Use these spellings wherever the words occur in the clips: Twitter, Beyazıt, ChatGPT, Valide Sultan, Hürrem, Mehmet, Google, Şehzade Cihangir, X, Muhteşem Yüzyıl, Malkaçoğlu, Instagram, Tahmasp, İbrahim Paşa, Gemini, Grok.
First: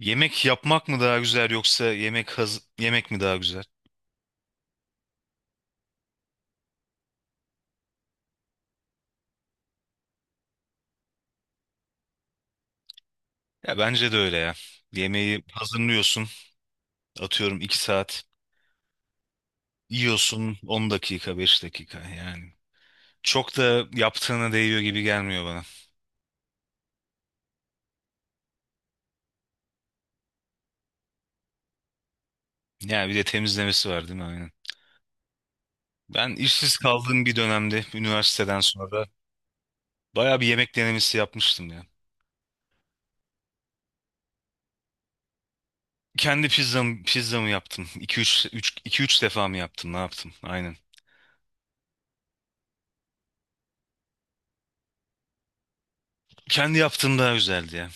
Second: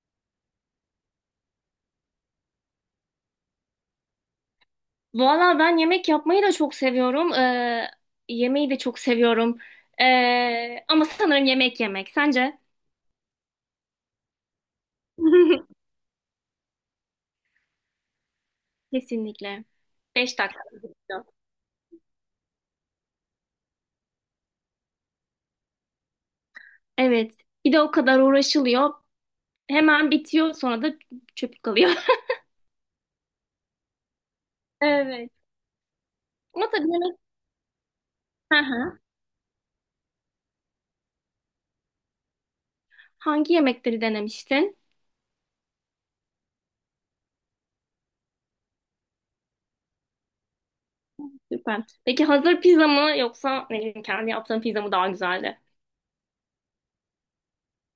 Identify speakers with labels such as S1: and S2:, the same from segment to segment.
S1: Yemek yapmak mı daha güzel yoksa yemek yemek mi daha güzel?
S2: Valla ben yemek yapmayı da çok seviyorum. Yemeği de çok seviyorum. Ama sanırım yemek yemek. Sence?
S1: Ya bence de öyle ya. Yemeği hazırlıyorsun, atıyorum 2 saat,
S2: Kesinlikle. Beş
S1: yiyorsun
S2: dakika.
S1: 10 dakika, 5 dakika yani. Çok da yaptığına değiyor gibi gelmiyor bana.
S2: Evet. Bir de o kadar uğraşılıyor. Hemen bitiyor sonra da çöp kalıyor.
S1: Ya bir de temizlemesi var değil mi? Aynen.
S2: Evet.
S1: Ben
S2: Ama
S1: işsiz
S2: tabii yemek...
S1: kaldığım bir dönemde
S2: Hı
S1: üniversiteden
S2: hı.
S1: sonra bayağı bir yemek denemesi yapmıştım ya.
S2: Hangi yemekleri denemiştin?
S1: Kendi pizzamı yaptım. 2 üç üç iki üç defa mı yaptım? Ne yaptım? Aynen.
S2: Süper. Peki hazır pizza mı yoksa ne bileyim kendi yaptığın pizza mı daha güzeldi?
S1: Kendi yaptığım daha güzeldi ya.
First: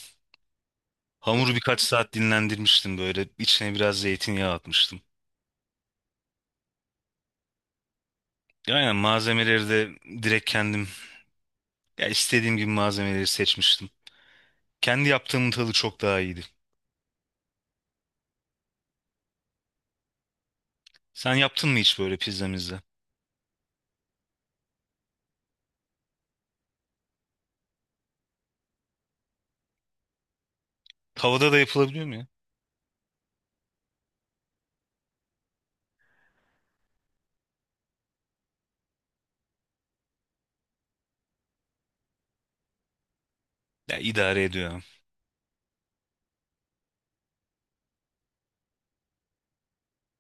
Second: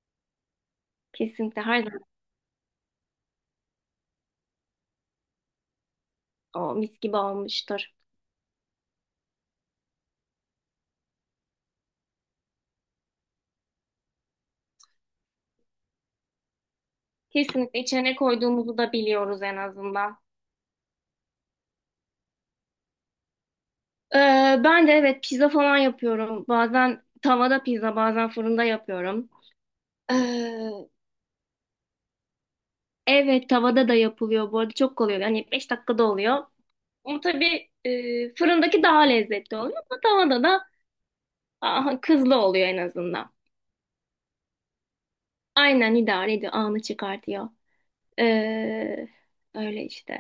S1: Hamuru
S2: Kesinlikle
S1: birkaç
S2: her zaman
S1: saat dinlendirmiştim böyle. İçine biraz zeytinyağı atmıştım.
S2: o mis gibi olmuştur.
S1: Aynen malzemeleri de direkt kendim ya istediğim gibi malzemeleri seçmiştim. Kendi yaptığımın tadı çok daha iyiydi.
S2: Kesinlikle içine koyduğumuzu da biliyoruz en azından.
S1: Sen yaptın mı hiç böyle pizzamızda?
S2: Ee, Ben de evet pizza falan yapıyorum. Bazen tavada pizza, bazen fırında yapıyorum. Ee,
S1: Tavada da yapılabiliyor mu ya?
S2: evet, tavada da yapılıyor bu arada, çok kolay oluyor. Yani 5 dakikada oluyor. Ama tabii fırındaki daha lezzetli oluyor ama tavada da aha, kızlı oluyor en azından.
S1: Ya idare ediyor.
S2: Aynen idare ediyor, anı çıkartıyor. Ee, öyle işte.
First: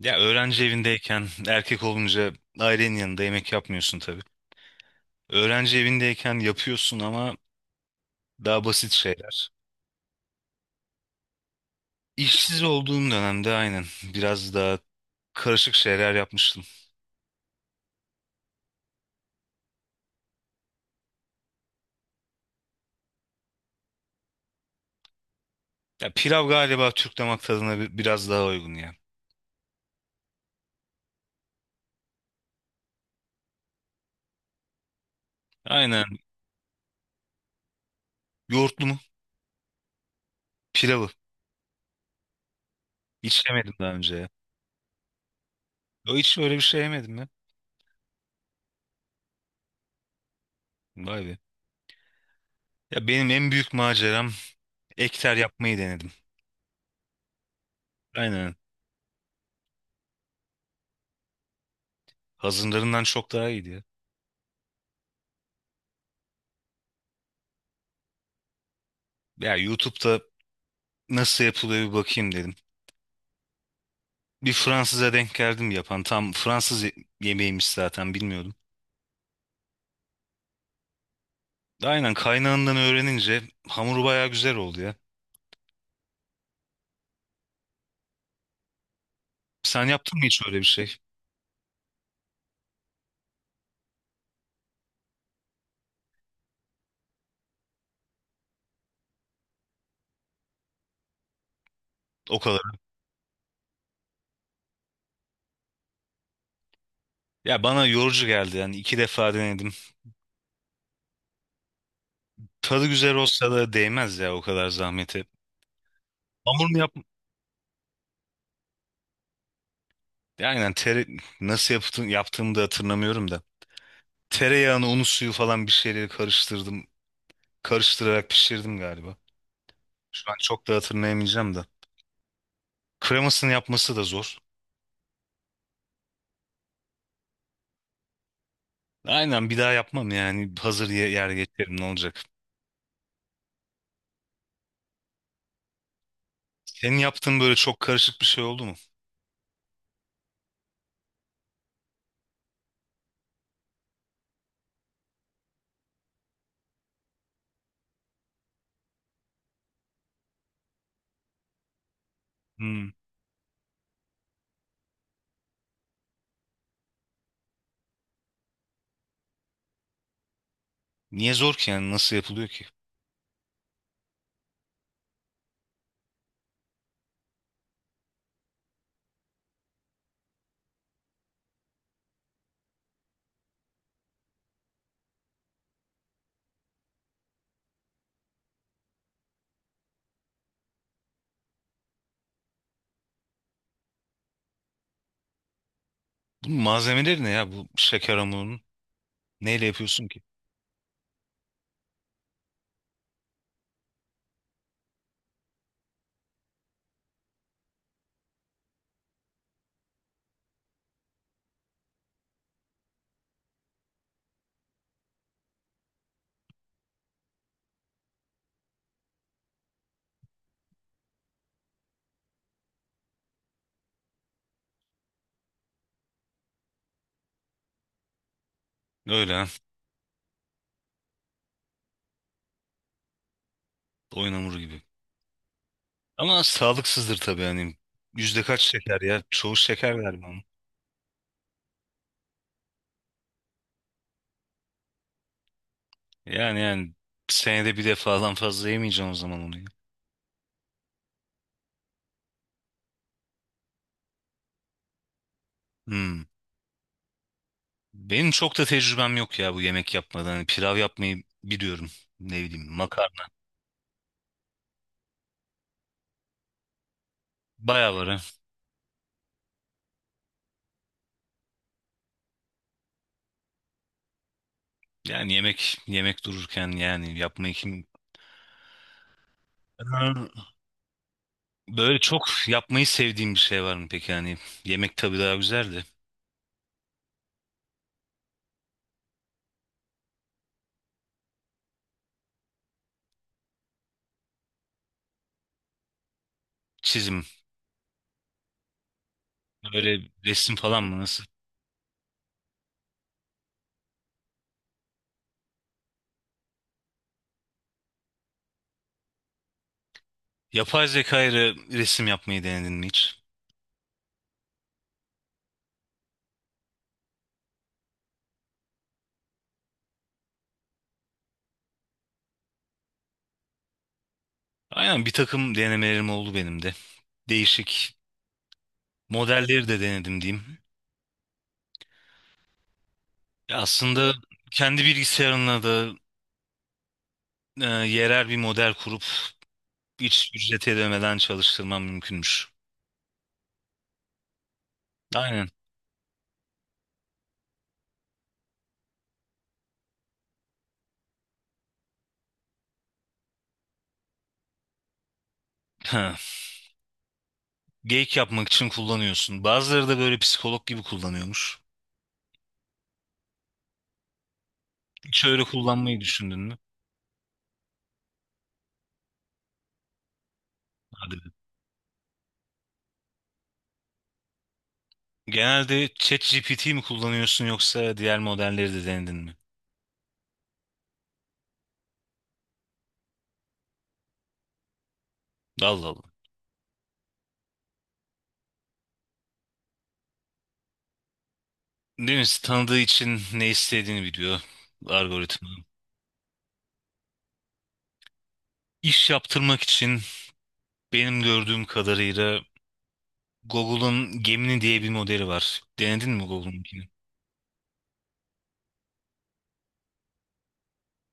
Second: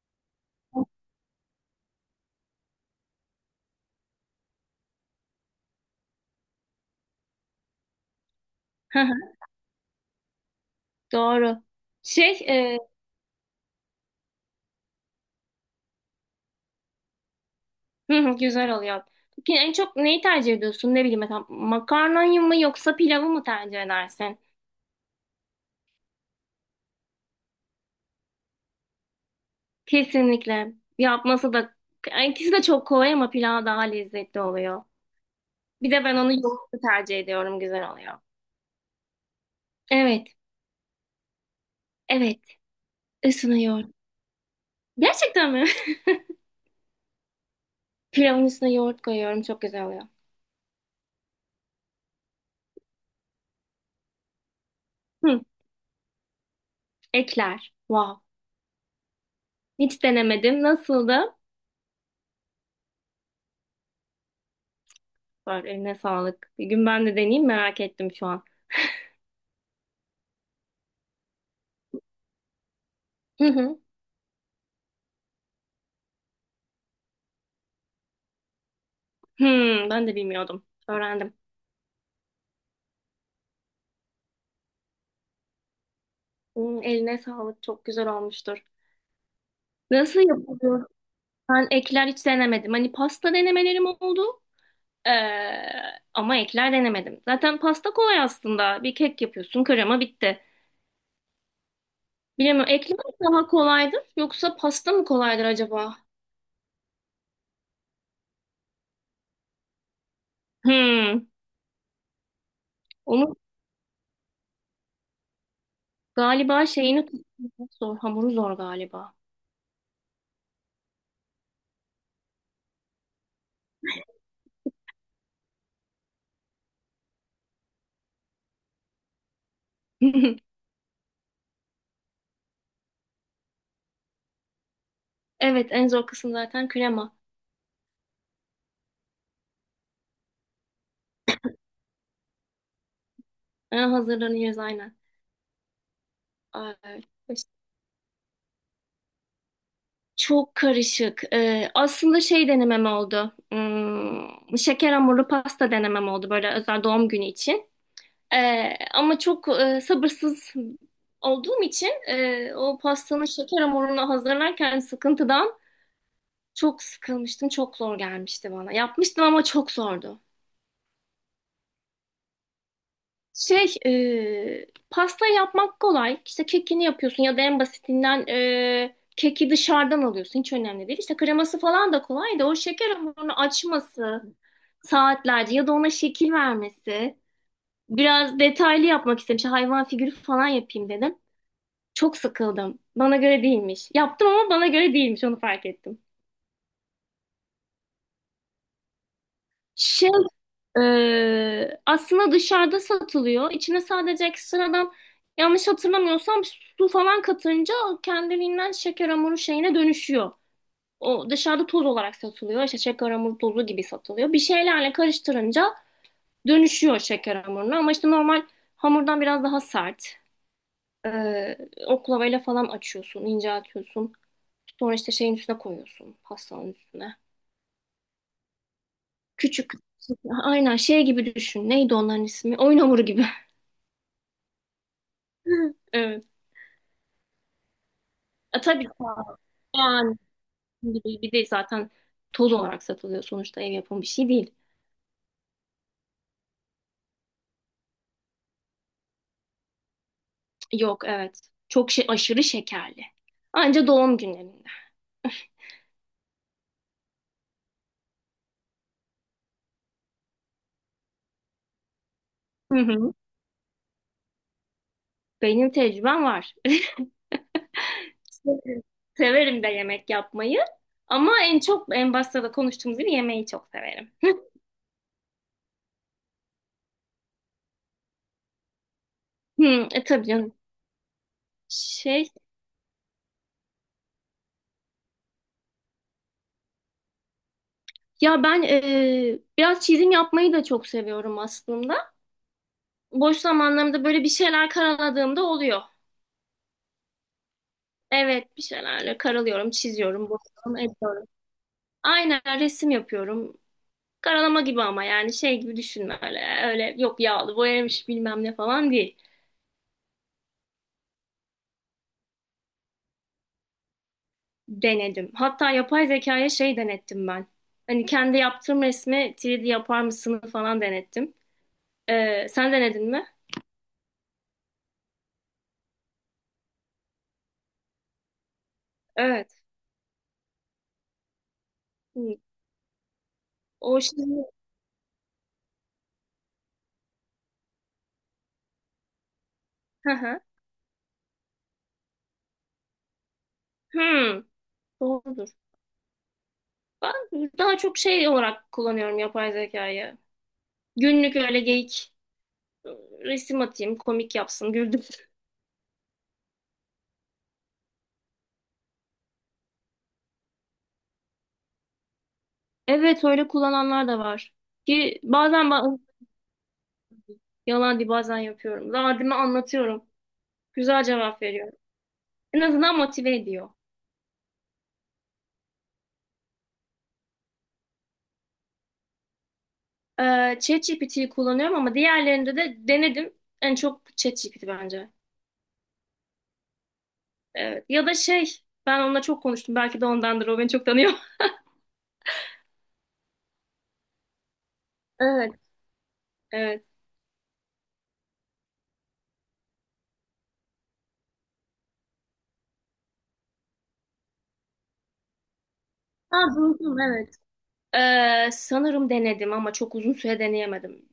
S1: Ya öğrenci evindeyken erkek olunca ailenin yanında yemek yapmıyorsun tabii. Öğrenci evindeyken yapıyorsun ama daha basit
S2: Hı hı,
S1: şeyler.
S2: doğru. Şey,
S1: İşsiz
S2: e,
S1: olduğum dönemde aynen biraz daha karışık şeyler yapmıştım.
S2: hı hı, güzel oluyor. Peki en çok neyi tercih ediyorsun? Ne bileyim, mesela makarnayı mı yoksa pilavı mı tercih edersin?
S1: Ya pilav galiba Türk damak tadına biraz daha uygun ya.
S2: Kesinlikle. Yapması da, yani ikisi de çok kolay ama pilav daha lezzetli oluyor. Bir de ben
S1: Aynen.
S2: onu yoğurtlu tercih ediyorum. Güzel oluyor.
S1: Yoğurtlu mu?
S2: Evet.
S1: Pilavı.
S2: Evet.
S1: Hiç
S2: Üstüne
S1: yemedim
S2: yoğurt.
S1: daha önce ya.
S2: Gerçekten mi?
S1: Yo, hiç öyle bir şey yemedim ya.
S2: Pilavın üstüne yoğurt koyuyorum. Çok güzel oluyor.
S1: Vay be. Ya benim en büyük maceram ekter
S2: Hı,
S1: yapmayı denedim.
S2: ekler. Wow.
S1: Aynen.
S2: Hiç denemedim. Nasıldı?
S1: Hazırlarından çok daha iyiydi ya.
S2: Var, eline sağlık. Bir gün ben de deneyeyim, merak ettim şu an.
S1: Ya YouTube'da nasıl yapılıyor bir bakayım dedim.
S2: Hı hı.
S1: Bir Fransız'a denk geldim yapan. Tam Fransız yemeğiymiş zaten bilmiyordum.
S2: Hmm, ben de bilmiyordum. Öğrendim.
S1: Aynen kaynağından öğrenince hamuru bayağı güzel oldu ya.
S2: Hmm, eline sağlık. Çok güzel olmuştur.
S1: Sen yaptın
S2: Nasıl
S1: mı hiç öyle bir
S2: yapılıyor?
S1: şey?
S2: Ben ekler hiç denemedim. Hani pasta denemelerim oldu. Ee, ama ekler denemedim. Zaten pasta kolay aslında. Bir kek yapıyorsun, krema bitti.
S1: O kadar.
S2: Bilemiyorum. Ekler daha kolaydır yoksa pasta mı kolaydır acaba?
S1: Ya bana yorucu geldi yani iki defa denedim.
S2: Hmm.
S1: Tadı güzel
S2: Onun
S1: olsa da değmez ya o kadar zahmete.
S2: galiba
S1: Hamur mu yap?
S2: şeyini tutmak zor. Hamuru zor galiba.
S1: Aynen nasıl yaptığımı da hatırlamıyorum da. Tereyağını, unu, suyu falan bir şeyleri karıştırdım. Karıştırarak pişirdim galiba. Şu an çok da hatırlayamayacağım da. Kremasını yapması da zor.
S2: Evet, en zor kısım zaten krema.
S1: Aynen bir daha yapmam yani. Hazır yer geçerim ne olacak.
S2: Ha, hazırlanıyoruz aynen.
S1: Senin
S2: Ay.
S1: yaptığın böyle çok karışık bir şey oldu mu?
S2: Çok karışık. Aslında şey denemem oldu. Hmm, şeker hamurlu pasta denemem oldu, böyle özel doğum günü için. Ama çok sabırsız olduğum için o
S1: Hmm.
S2: pastanın şeker hamurunu hazırlarken sıkıntıdan çok sıkılmıştım. Çok zor gelmişti bana. Yapmıştım ama çok zordu.
S1: Niye zor ki yani nasıl yapılıyor ki?
S2: Pasta yapmak kolay. İşte kekini yapıyorsun ya da en basitinden keki dışarıdan alıyorsun. Hiç önemli değil. İşte kreması falan da kolay da, o şeker hamurunu açması saatlerce ya da ona şekil vermesi. Biraz detaylı yapmak istedim. İşte hayvan figürü falan yapayım dedim. Çok sıkıldım. Bana göre değilmiş. Yaptım ama bana göre değilmiş. Onu fark ettim.
S1: Bunun malzemeleri ne ya bu şeker hamurunun? Neyle yapıyorsun
S2: Şey
S1: ki?
S2: Aslında dışarıda satılıyor. İçine sadece ekstradan, yanlış hatırlamıyorsam, su falan katınca kendiliğinden şeker hamuru şeyine dönüşüyor. O dışarıda toz olarak satılıyor. İşte şeker hamuru tozu gibi satılıyor. Bir şeylerle karıştırınca dönüşüyor şeker hamuruna. Ama işte normal hamurdan biraz daha sert. Ee, oklavayla falan açıyorsun, inceltiyorsun. Sonra işte şeyin üstüne koyuyorsun, pastanın üstüne.
S1: Öyle ha.
S2: Küçük. Aynen şey gibi düşün. Neydi onların ismi? Oyun hamuru gibi.
S1: Oyun hamuru gibi.
S2: Evet.
S1: Ama sağlıksızdır tabii hani. Yüzde kaç
S2: E, tabii ki
S1: şeker ya? Çoğu şeker
S2: yani,
S1: galiba onun.
S2: gibi bir de zaten toz olarak satılıyor, sonuçta ev yapımı bir şey değil.
S1: Yani senede bir defadan fazla yemeyeceğim o zaman onu, ya.
S2: Yok, evet. Çok şey, aşırı şekerli. Anca doğum günlerinde.
S1: Hmm. Benim çok da tecrübem yok ya bu yemek yapmadan. Hani pilav yapmayı biliyorum. Ne bileyim
S2: Hı hı.
S1: makarna.
S2: Benim tecrübem var.
S1: Bayağı var ha.
S2: Severim de yemek yapmayı. Ama en çok, en başta da konuştuğumuz gibi, yemeği çok severim.
S1: Yani yemek yemek dururken yani yapmayı kim...
S2: Hı, tabii
S1: Ha,
S2: canım.
S1: böyle çok
S2: Şey
S1: yapmayı sevdiğim bir şey var mı peki? Yani yemek tabii daha güzel de.
S2: ya ben biraz çizim yapmayı da çok seviyorum aslında. Boş zamanlarımda böyle bir şeyler karaladığımda oluyor.
S1: Çizim.
S2: Evet, bir şeylerle karalıyorum,
S1: Böyle
S2: çiziyorum,
S1: resim
S2: boyuyorum,
S1: falan mı nasıl?
S2: ediyorum. Aynen resim yapıyorum. Karalama gibi ama yani şey gibi düşünme öyle. Öyle yok, yağlı boyamış bilmem ne falan değil.
S1: Yapay zeka ile resim yapmayı denedin mi hiç?
S2: Denedim. Hatta yapay zekaya şey denettim ben. Hani kendi yaptığım resmi 3D yapar mısın falan denettim. Sen denedin mi?
S1: Aynen bir takım denemelerim oldu benim de. Değişik
S2: Evet.
S1: modelleri de denedim diyeyim.
S2: Hı.
S1: Ya
S2: O
S1: aslında
S2: şimdi...
S1: kendi bilgisayarına da e, yerel bir model kurup
S2: Hı
S1: hiç
S2: hı.
S1: ücret ödemeden çalıştırmam mümkünmüş.
S2: Hmm,
S1: Aynen.
S2: doğrudur. Ben daha çok şey olarak kullanıyorum yapay zekayı. Günlük öyle geyik, e, resim atayım komik yapsın güldüm.
S1: Ha. Geyik yapmak için kullanıyorsun. Bazıları da böyle psikolog gibi kullanıyormuş.
S2: Evet, öyle kullananlar da var. Ki
S1: Hiç öyle
S2: bazen ba-
S1: kullanmayı düşündün mü?
S2: Yalan değil, bazen yapıyorum. Derdimi anlatıyorum. Güzel
S1: Hadi be.
S2: cevap veriyor. En azından motive ediyor.
S1: Genelde ChatGPT mi kullanıyorsun yoksa diğer modelleri de denedin mi?
S2: ChatGPT'yi kullanıyorum ama diğerlerinde de denedim. En çok ChatGPT bence.
S1: Allah Allah.
S2: Evet. Ya da şey, ben onunla çok konuştum. Belki de ondandır. O beni çok tanıyor.
S1: Değil mi? Tanıdığı için ne istediğini biliyor algoritma.
S2: Evet. Evet.
S1: İş yaptırmak için benim gördüğüm kadarıyla Google'ın Gemini diye bir modeli var. Denedin mi
S2: Ha,
S1: Google'un Gemini?
S2: duydum, evet. Sanırım denedim ama çok uzun süre deneyemedim.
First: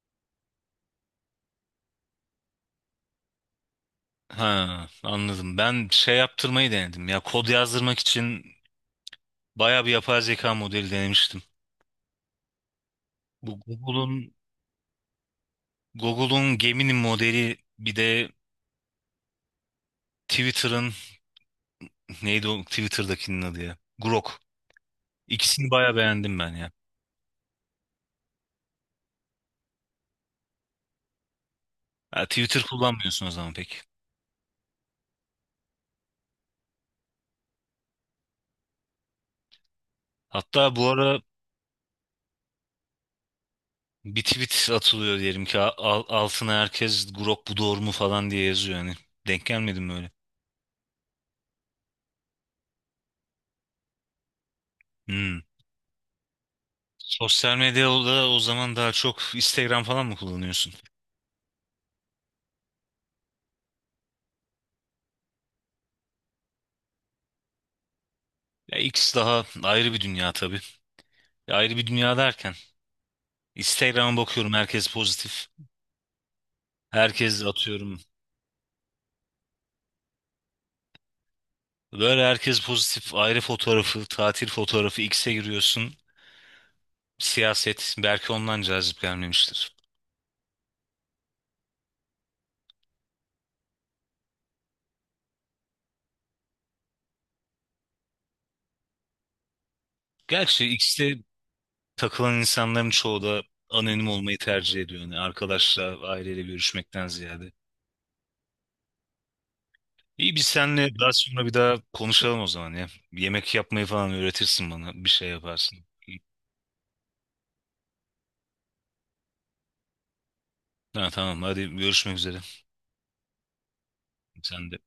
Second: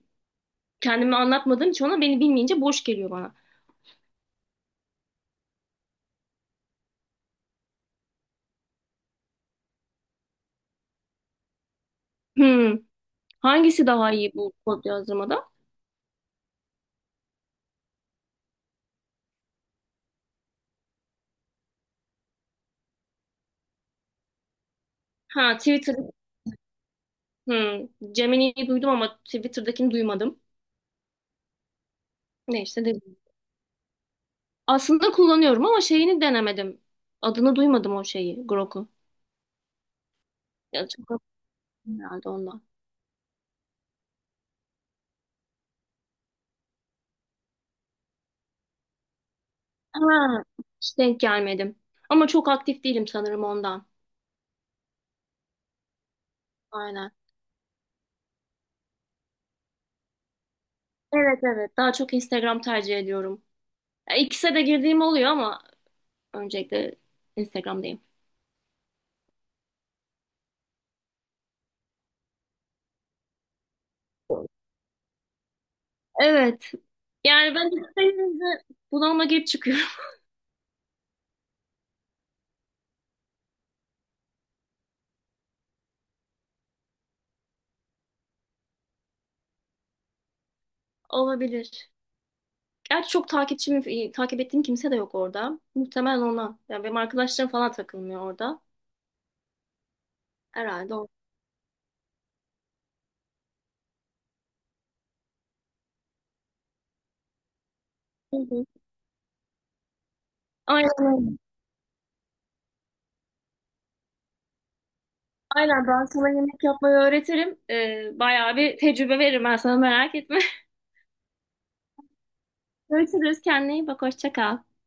S2: Kendimi anlatmadığım için, ona beni bilmeyince boş geliyor bana.
S1: Ha, anladım. Ben şey yaptırmayı denedim. Ya kod yazdırmak için bayağı bir yapay zeka modeli denemiştim.
S2: Hmm.
S1: Bu
S2: Hangisi daha
S1: Google'un
S2: iyi bu kod yazdırmada?
S1: Google'un Gemini modeli, bir de Twitter'ın neydi o Twitter'dakinin adı ya? Grok.
S2: Ha,
S1: İkisini
S2: Twitter.
S1: bayağı beğendim ben ya.
S2: Hmm, Gemini'yi duydum ama Twitter'dakini duymadım.
S1: Ha, Twitter
S2: Neyse, dedim.
S1: kullanmıyorsun o zaman pek.
S2: Aslında kullanıyorum ama şeyini denemedim. Adını duymadım o şeyi, Grok'u.
S1: Hatta bu
S2: Ya,
S1: ara
S2: çok herhalde ondan.
S1: bir tweet atılıyor diyelim ki, altına herkes Grok bu doğru mu falan diye yazıyor yani. Denk gelmedim
S2: Ha,
S1: böyle.
S2: hiç denk gelmedim. Ama çok aktif değilim, sanırım ondan.
S1: Hmm.
S2: Aynen.
S1: Sosyal medyada o zaman daha çok Instagram falan mı kullanıyorsun?
S2: Evet, evet. Daha çok Instagram tercih ediyorum. Ya, ikisine de girdiğim oluyor ama öncelikle Instagram'dayım.
S1: Ya X daha ayrı bir dünya tabii. Ya ayrı bir dünya derken Instagram'a bakıyorum herkes pozitif.
S2: Evet.
S1: Herkes
S2: Yani ben
S1: atıyorum.
S2: isteyince bunalıma girip çıkıyorum.
S1: Böyle herkes pozitif ayrı fotoğrafı, tatil fotoğrafı X'e giriyorsun. Siyaset belki ondan cazip gelmemiştir.
S2: Olabilir. Gerçi çok takipçim, takip ettiğim kimse de yok orada. Muhtemelen ona. Yani benim arkadaşlarım falan takılmıyor orada.
S1: Gerçi
S2: Herhalde.
S1: X'te takılan insanların çoğu da anonim olmayı tercih ediyor. Yani arkadaşla, aileyle görüşmekten ziyade.
S2: Hı hı.
S1: İyi biz
S2: Aynen
S1: seninle daha
S2: öyle.
S1: sonra bir daha konuşalım o zaman ya. Yemek yapmayı falan öğretirsin bana. Bir şey yaparsın.
S2: Aynen, ben sana yemek yapmayı öğretirim. Bayağı bir tecrübe veririm ben sana, merak etme.
S1: Ha, tamam, hadi görüşmek üzere.
S2: Görüşürüz, kendine iyi bak, hoşça kal.
S1: Sen de.